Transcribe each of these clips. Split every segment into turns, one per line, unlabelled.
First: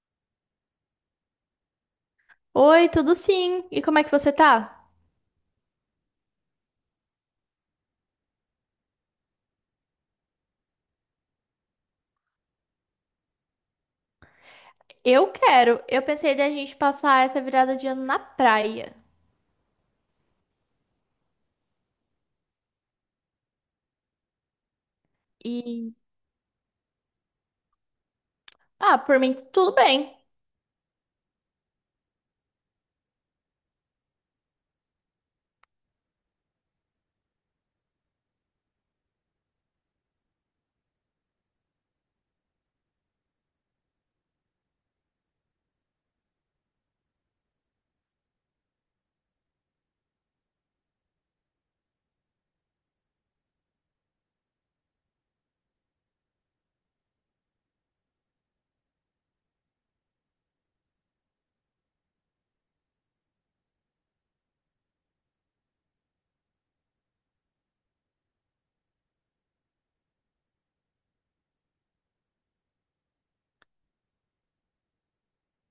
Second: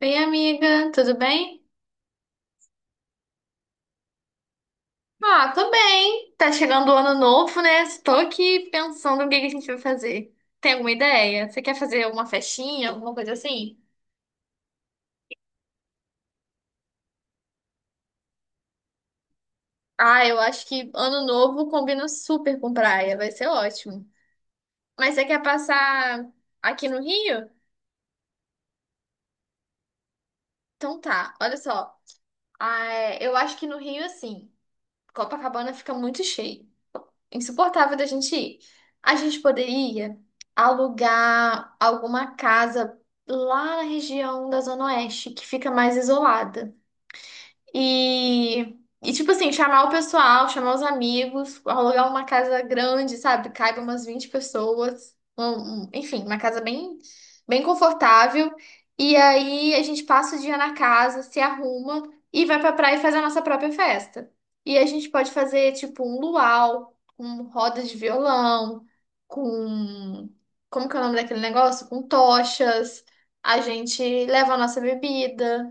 Oi, amiga, tudo bem?
Oi, tudo sim? E como é que você tá?
Ah, tô bem. Tá chegando o ano novo, né? Estou aqui pensando o que que a gente vai fazer. Tem alguma ideia? Você quer fazer uma festinha, alguma coisa assim?
Eu quero. Eu pensei da gente passar essa virada de ano na praia.
Ah, eu acho que ano novo combina super com praia, vai ser ótimo. Mas você quer
E
passar aqui no Rio?
por mim tudo bem.
Então tá, olha só. Ah, é, eu acho que no Rio, assim, Copacabana fica muito cheio. Insuportável da gente ir. A gente poderia alugar alguma casa lá na região da Zona Oeste, que fica mais isolada. E, e, tipo assim, chamar o pessoal, chamar os amigos, alugar uma casa grande, sabe? Caiba umas 20 pessoas. Enfim, uma casa bem, bem confortável. E aí a gente passa o dia na casa, se arruma e vai pra praia e faz a nossa própria festa. E a gente pode fazer, tipo, um luau, com roda de violão, com. Como que é o nome daquele negócio? Com tochas. A gente leva a nossa bebida.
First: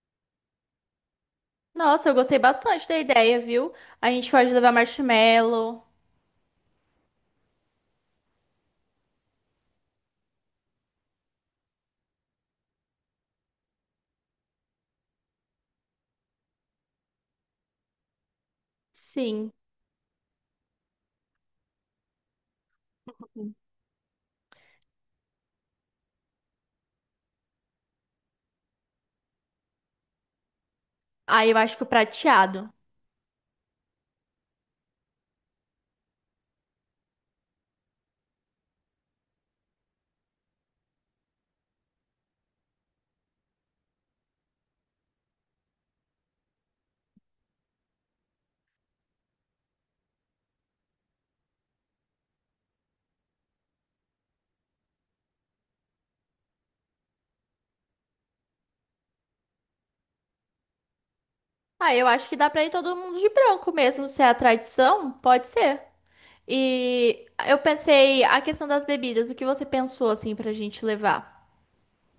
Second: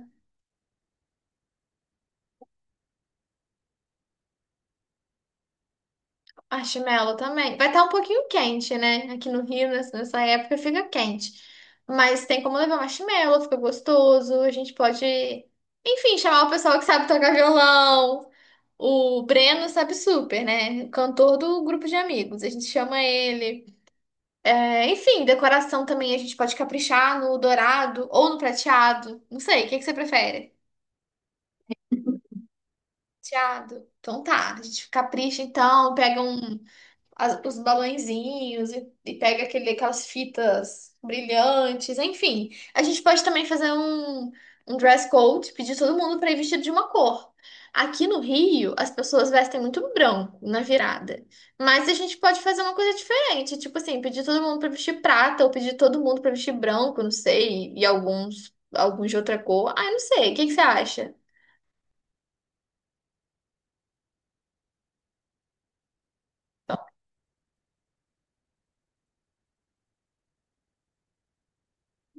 Nossa, eu gostei bastante da ideia, viu? A gente pode levar marshmallow.
Marshmallow também. Vai estar um pouquinho quente, né? Aqui no Rio, nessa época, fica quente. Mas tem como levar marshmallow, fica gostoso. A gente pode, enfim, chamar o pessoal que sabe tocar violão. O
Sim.
Breno sabe super, né? Cantor do grupo de amigos. A gente chama ele. É, enfim, decoração também a gente pode caprichar no dourado ou no prateado. Não sei, o que que você prefere?
Ah, eu acho que o prateado.
Prateado. Então tá, a gente capricha então, pega um. Os balõezinhos e pega aquele, aquelas fitas brilhantes, enfim. A gente pode também fazer um dress code, pedir todo mundo para ir vestido de uma cor. Aqui no Rio, as pessoas vestem muito branco na virada. Mas a gente pode fazer uma coisa diferente, tipo assim, pedir todo mundo para vestir prata ou pedir todo mundo para vestir branco, não sei, e alguns de outra cor. Ah, eu não sei. O que que você acha?
Ah, eu acho que dá pra ir todo mundo de branco mesmo, se é a tradição, pode ser. E eu pensei a questão das bebidas, o que você pensou assim pra gente levar?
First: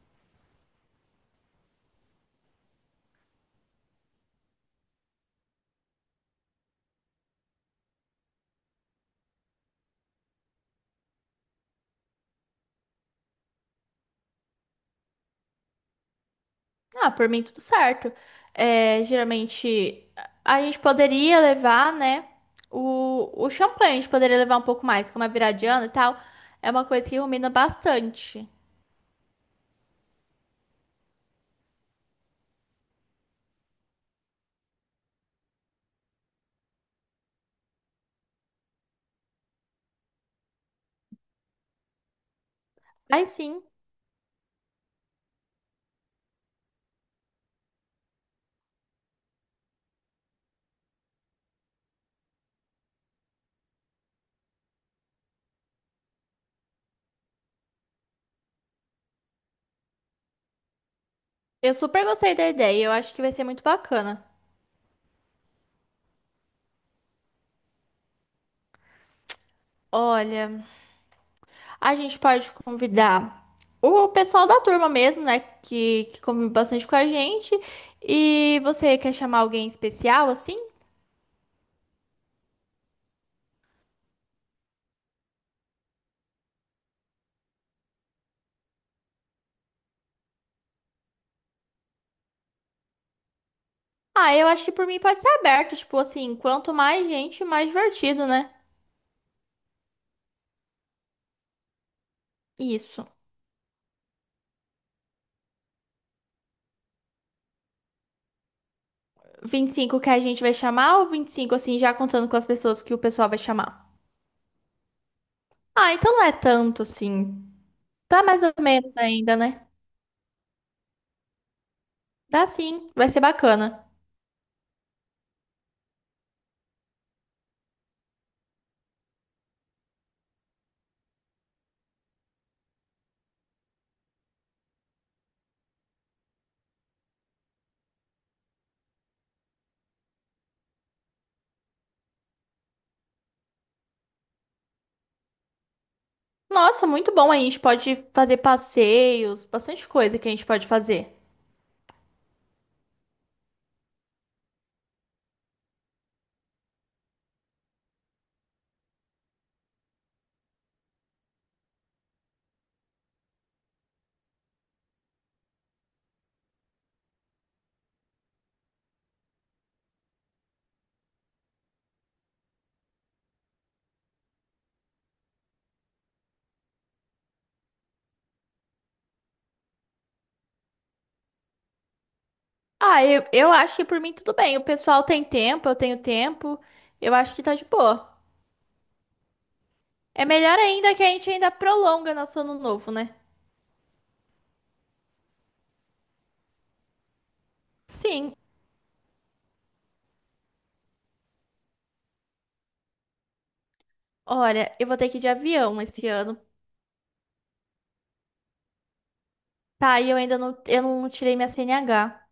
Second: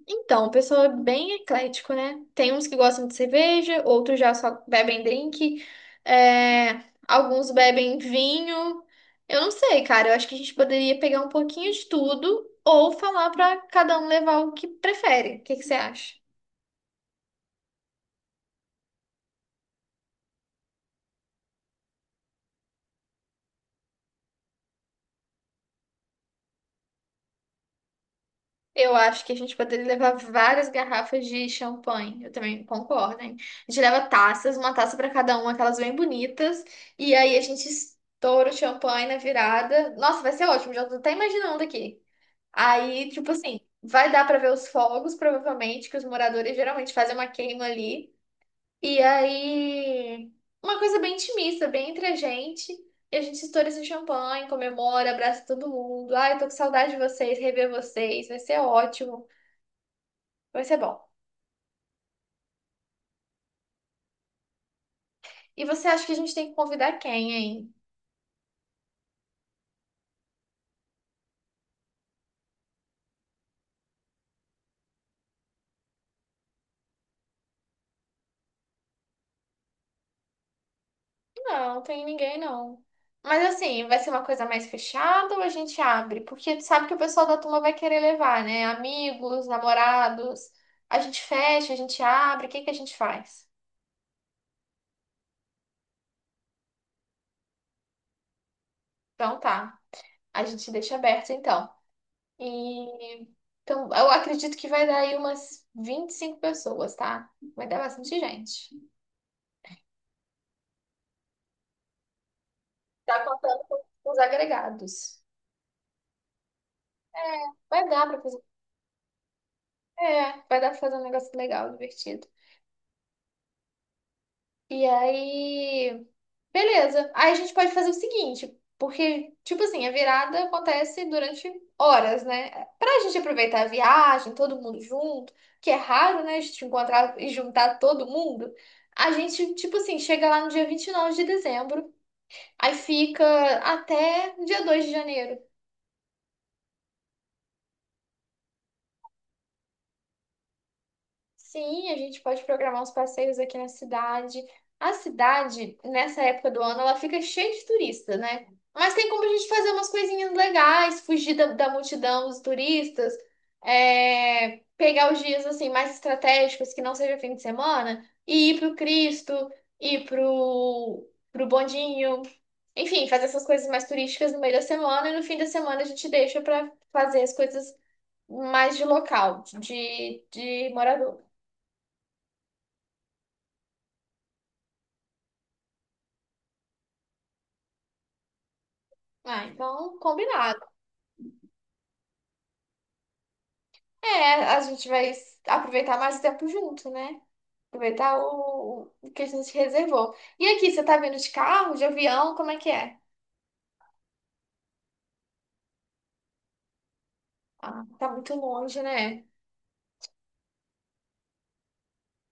Então, o pessoal é bem eclético, né? Tem uns que gostam de cerveja, outros já só bebem drink, é, alguns bebem vinho. Eu não sei, cara. Eu acho que a gente poderia pegar um pouquinho de tudo ou falar pra cada um levar o que prefere. O que que você acha?
Ah, por mim tudo certo. É, geralmente a gente poderia levar, né, o champanhe, a gente poderia levar um pouco mais, como é viradiano e tal. É uma coisa que combina bastante.
Eu acho que a gente poderia levar várias garrafas de champanhe. Eu também concordo, hein? A gente leva taças, uma taça pra cada um, aquelas bem bonitas, e aí a gente estoura o champanhe na virada. Nossa, vai ser ótimo, já tô até imaginando aqui. Aí,
Mas
tipo assim,
sim,
vai dar pra ver os fogos, provavelmente, que os moradores geralmente fazem uma queima ali. E aí, uma coisa bem intimista, bem entre a gente. E a gente estoura esse champanhe, comemora, abraça todo mundo. Ai, tô com saudade de vocês, rever vocês, vai ser ótimo, vai ser bom.
eu super gostei da ideia, eu acho que vai ser muito bacana.
E você acha que a gente tem que convidar quem, hein?
Olha, a gente pode convidar o pessoal da turma mesmo, né, que convive bastante com a gente. E você quer chamar alguém especial, assim?
Não, tem ninguém não. Mas assim, vai ser uma coisa mais fechada ou a gente abre? Porque tu sabe que o pessoal da turma vai querer levar, né? Amigos, namorados. A gente fecha, a gente abre, o que que a gente faz?
Ah, eu acho que por mim pode ser aberto, tipo assim, quanto mais gente, mais divertido, né?
Então tá, a gente deixa aberto então.
Isso.
E então, eu acredito que vai dar aí umas 25 pessoas, tá? Vai dar bastante gente.
25 que a gente vai chamar ou 25 assim, já contando com as pessoas que o
Tá
pessoal vai
contando
chamar?
com os agregados.
Ah, então não é tanto, assim.
É, vai dar pra
Tá
fazer.
mais ou menos ainda, né?
É, vai dar pra fazer um negócio legal, divertido.
Dá sim, vai ser bacana.
E aí. Beleza. Aí a gente pode fazer o seguinte, porque, tipo assim, a virada acontece durante horas, né? Pra gente aproveitar a viagem, todo mundo junto, que é raro, né? A gente encontrar e juntar todo mundo. A gente, tipo assim, chega lá no dia 29 de dezembro, aí fica até dia 2 de janeiro.
Nossa, muito bom. A gente pode fazer passeios, bastante coisa que a gente pode fazer.
Sim, a gente pode programar uns passeios aqui na cidade. A cidade, nessa época do ano, ela fica cheia de turista, né? Mas tem como a gente fazer umas coisinhas legais, fugir da multidão dos turistas, pegar os dias assim mais estratégicos, que não seja fim de semana, e ir pro Cristo, ir pro Bondinho. Enfim, fazer essas coisas mais turísticas no meio da semana e no fim da semana a gente deixa para fazer as coisas mais de local, de morador.
Ah, eu acho que por mim tudo bem. O pessoal tem tempo, eu tenho tempo. Eu acho que tá de boa.
Ah, então,
É melhor
combinado.
ainda que a gente ainda prolonga nosso ano novo, né?
É, a gente vai aproveitar mais o tempo junto, né? Aproveitar
Sim.
o que a gente reservou. E aqui, você tá vindo de carro, de avião, como é que é?
Olha, eu vou ter que ir de avião esse ano.
Ah, tá muito longe, né?
Tá, e eu ainda não, eu não tirei minha CNH.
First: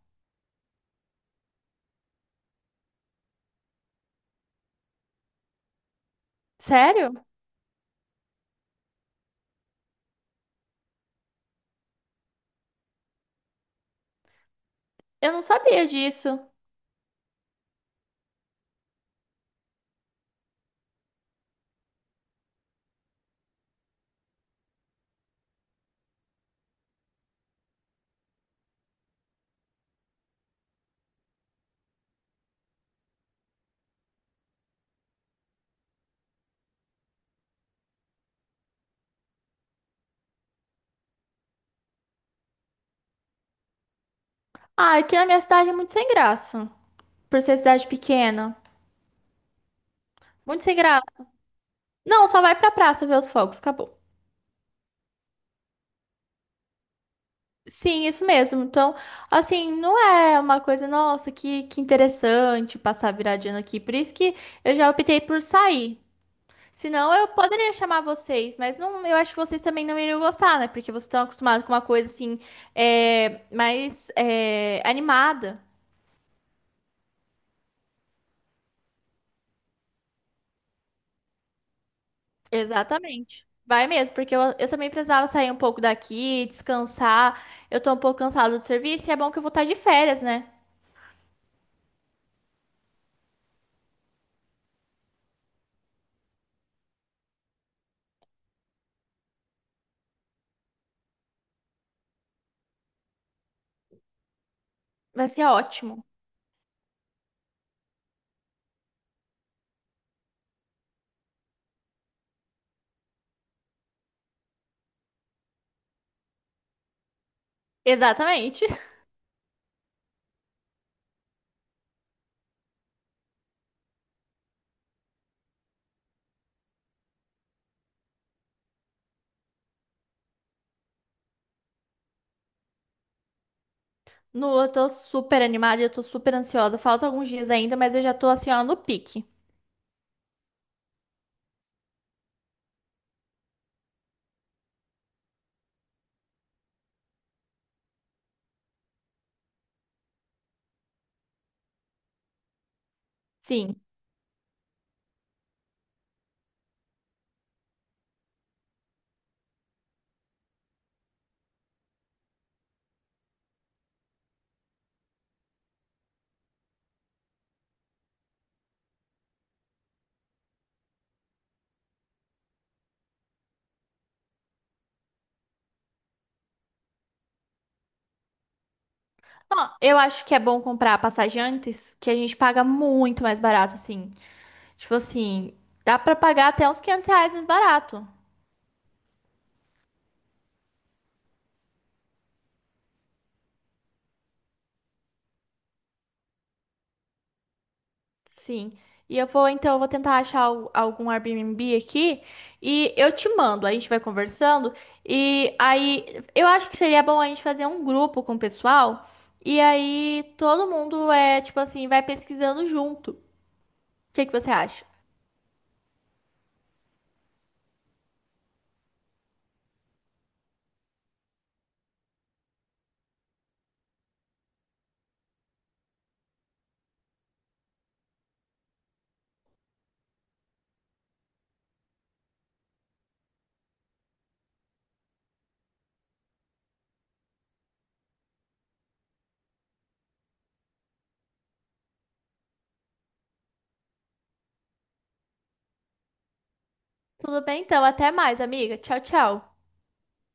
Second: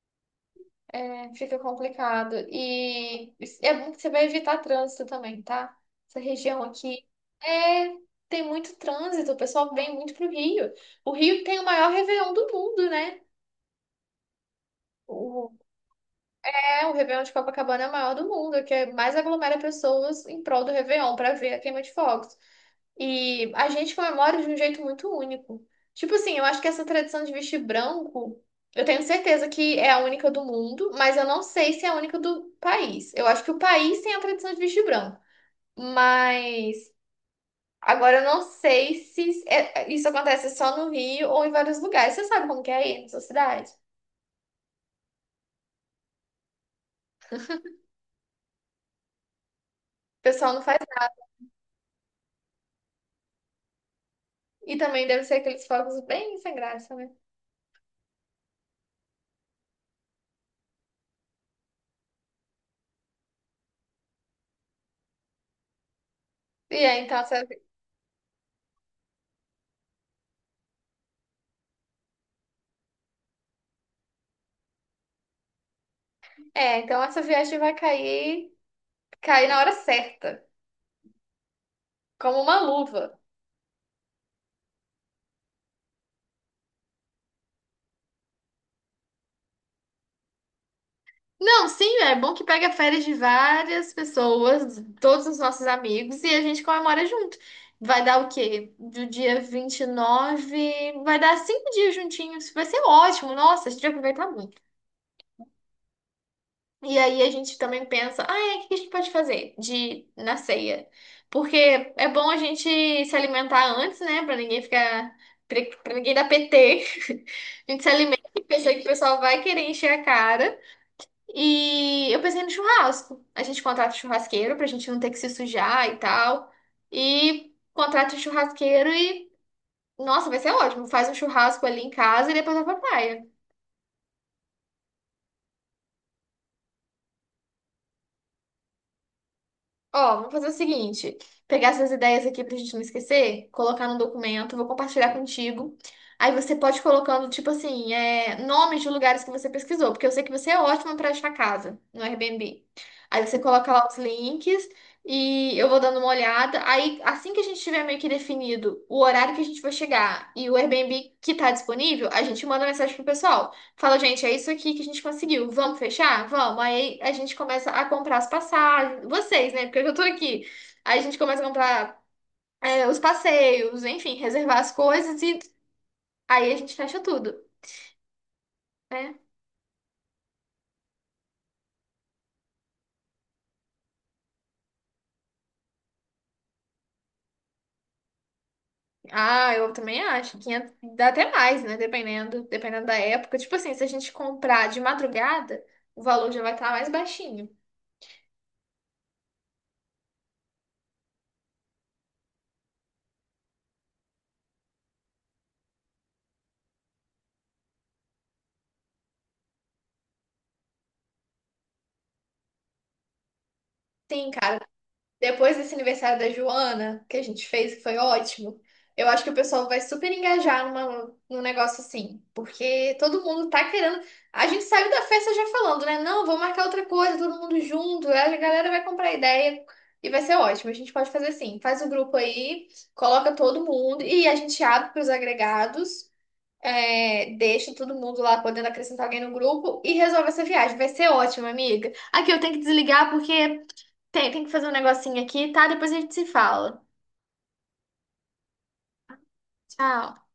É, fica complicado. E é bom que você vai evitar trânsito também, tá? Essa região aqui
Sério?
é, tem muito trânsito, o pessoal vem muito pro Rio. O Rio tem o maior Réveillon do mundo, né?
Eu não sabia disso.
É, o Réveillon de Copacabana é o maior do mundo, que é mais aglomera pessoas em prol do Réveillon para ver a queima de fogos. E a gente comemora de um jeito muito único. Tipo assim, eu acho que essa tradição de vestir branco, eu tenho certeza que é a única do mundo, mas eu não sei se é a única do país. Eu acho que o país tem a tradição de vestir branco, mas agora eu não sei se isso acontece só no Rio ou em vários lugares. Você sabe como que é aí na sua cidade?
Ah, aqui na minha cidade é muito sem graça. Por ser cidade pequena.
O pessoal não
Muito sem
faz nada.
graça. Não, só vai pra praça ver os fogos, acabou.
E também deve ser aqueles fogos bem sem graça, né?
Sim, isso mesmo. Então, assim, não é uma coisa, nossa, que interessante passar viradinha aqui. Por isso que eu já optei por sair.
E é,
Senão
então
eu
essa,
poderia chamar vocês, mas não, eu acho que vocês também não iriam gostar, né? Porque vocês estão acostumados com uma coisa assim, é, mais é, animada.
então essa viagem vai cair na hora certa, como uma luva.
Exatamente. Vai mesmo, porque eu também precisava sair um pouco daqui, descansar. Eu tô um pouco cansada do serviço e é bom que eu vou estar de férias, né?
Não, sim, é bom que pega férias de várias pessoas, todos os nossos amigos, e a gente comemora junto. Vai dar o quê? Do dia 29 vai dar 5 dias juntinhos. Vai ser ótimo, nossa, a gente vai aproveitar muito.
Vai ser ótimo.
E aí a gente também pensa, o que a gente pode fazer de na ceia? Porque é bom a gente se alimentar antes, né? Pra ninguém ficar. Pra pra ninguém dar PT. A gente se alimenta e
Exatamente.
pensa que o pessoal vai querer encher a cara. E eu pensei no churrasco. A gente contrata o churrasqueiro pra gente não ter que se sujar e tal. E contrata o churrasqueiro Nossa, vai ser ótimo. Faz um churrasco ali em casa e depois vai pra praia.
No, eu tô super animada, eu tô super ansiosa. Falta alguns dias ainda, mas eu já tô assim, ó, no pique.
Ó, vamos fazer o seguinte: pegar essas ideias aqui pra gente não esquecer, colocar no documento, vou compartilhar contigo. Aí você pode ir colocando, tipo assim, nomes de lugares que você pesquisou, porque eu sei que você é ótima pra achar casa no Airbnb. Aí você coloca
Sim.
lá os links e eu vou dando uma olhada. Aí, assim que a gente tiver meio que definido o horário que a gente vai chegar e o Airbnb que tá disponível, a gente manda mensagem pro pessoal. Fala, gente, é isso aqui que a gente conseguiu. Vamos fechar? Vamos. Aí a gente começa a comprar as passagens. Vocês, né? Porque eu já tô aqui. Aí a gente começa a comprar os passeios, enfim, reservar as coisas e aí a gente fecha tudo, né?
Ó, eu acho que é bom comprar a passagem antes, que a gente paga muito mais barato, assim. Tipo assim, dá pra pagar até uns R$ 500 mais barato.
Ah, eu também acho. 500, dá até mais, né? Dependendo, da época. Tipo assim, se a gente comprar de madrugada, o valor já vai estar mais baixinho.
Sim. E eu vou, então, eu vou tentar achar algum Airbnb aqui e eu te mando, a gente vai conversando. E aí, eu acho que seria bom a gente fazer um grupo com o pessoal e aí todo mundo é, tipo assim, vai pesquisando junto. O que
Sim,
que você
cara.
acha?
Depois desse aniversário da Joana, que a gente fez, que foi ótimo, eu acho que o pessoal vai super engajar numa, num negócio assim. Porque todo mundo tá querendo. A gente saiu da festa já falando, né? Não, vou marcar outra coisa, todo mundo junto. Aí a galera vai comprar ideia e vai ser ótimo. A gente pode fazer assim: faz o grupo aí, coloca todo mundo e a gente abre pros agregados. Deixa todo mundo lá podendo acrescentar alguém no grupo e resolve essa viagem. Vai ser ótimo, amiga. Aqui eu tenho que desligar porque tem que fazer um negocinho aqui, tá? Depois a gente se fala.
Tudo bem, então, até mais, amiga. Tchau, tchau.
Tchau.